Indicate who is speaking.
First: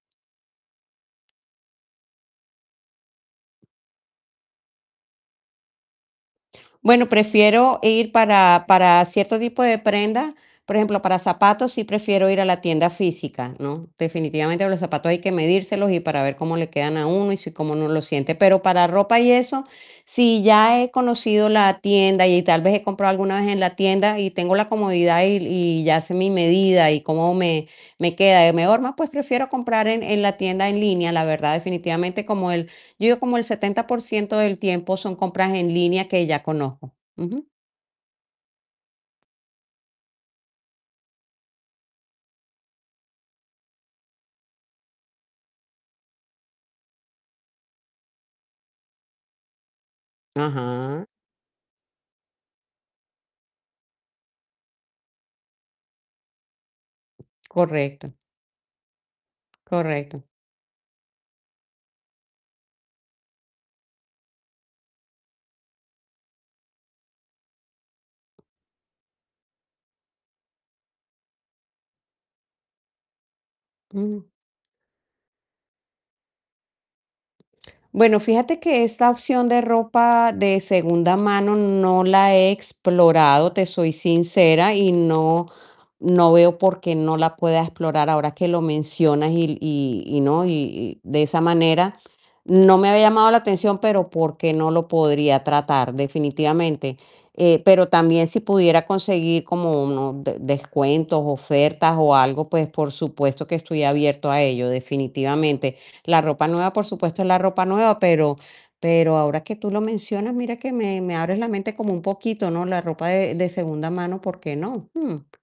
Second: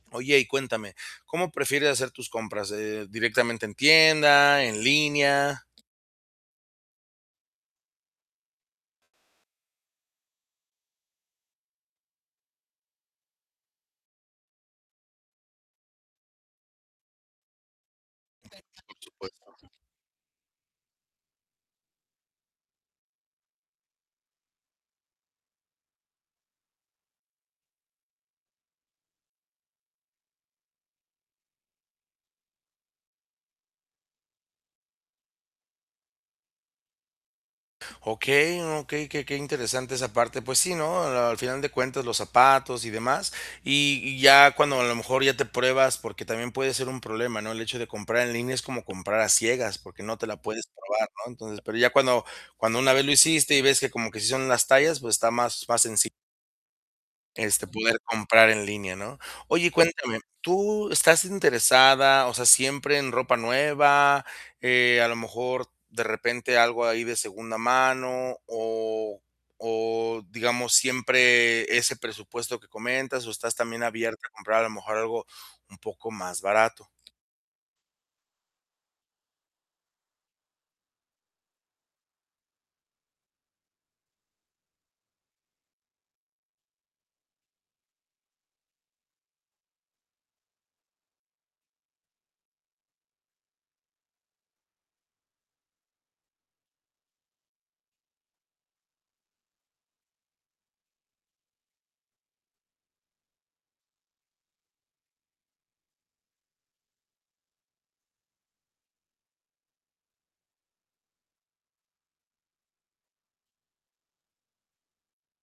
Speaker 1: Oye, y cuéntame, ¿cómo prefieres hacer tus compras?, Eh, ¿directamente en tienda, en línea?
Speaker 2: Bueno, prefiero ir para para cierto tipo de prenda, por ejemplo, para zapatos, si prefiero ir a la tienda física, ¿no?, definitivamente los zapatos hay que medírselos, y para ver cómo le quedan a 1 y si, cómo 1 lo siente, pero para
Speaker 1: Por
Speaker 2: ropa y
Speaker 1: supuesto.
Speaker 2: eso, si ya he conocido la tienda y tal vez he comprado alguna vez en la tienda, y tengo la comodidad y y ya sé mi medida, y cómo me me queda, mejor, pues, prefiero comprar en en la tienda en línea, la verdad, definitivamente, como el, yo digo, como el 70% del tiempo son compras en línea que ya conozco, ujú.
Speaker 1: Okey, okey, qué qué interesante esa parte, pues sí, ¿no?, al final de cuentas, los zapatos y demás, y y ya cuando, a lo mejor, ya te pruebas, porque también puede ser un problema, ¿no?, el hecho de comprar en línea es como comprar a ciegas, porque no te la puedes
Speaker 2: Ajá.
Speaker 1: probar, ¿no?, entonces, pero ya cuando cuando una vez lo hiciste, y ves que como que sí son las tallas, pues está más más senci Este, poder
Speaker 2: Correcto.
Speaker 1: comprar en línea, ¿no?, oye y cuéntame,
Speaker 2: Correcto.
Speaker 1: ¿tú estás interesada? O sea, ¿siempre en ropa nueva?, Eh, a lo mejor, de repente algo ahí de segunda mano, o o digamos, siempre ese presupuesto que comentas, o estás también
Speaker 2: Mm.
Speaker 1: abierta a comprar a lo mejor algo un poco más barato.
Speaker 2: Bueno, fíjate que esta opción de ropa de segunda mano no la he explorado, te soy sincera, y no no veo por qué no la pueda explorar, ahora que lo mencionas, y y y no, y y de esa manera, no me había llamado la atención, pero por qué no lo podría tratar, definitivamente, eh, pero también, si pudiera conseguir como unos descuentos, ofertas o algo, pues, por supuesto que estoy abierto a ello, definitivamente, la ropa nueva, por supuesto, es la ropa nueva, pero pero ahora que tú lo mencionas, mira que me me abres la mente como un poquito, ¿no?, la ropa de de segunda mano, ¿por qué no?, Mm.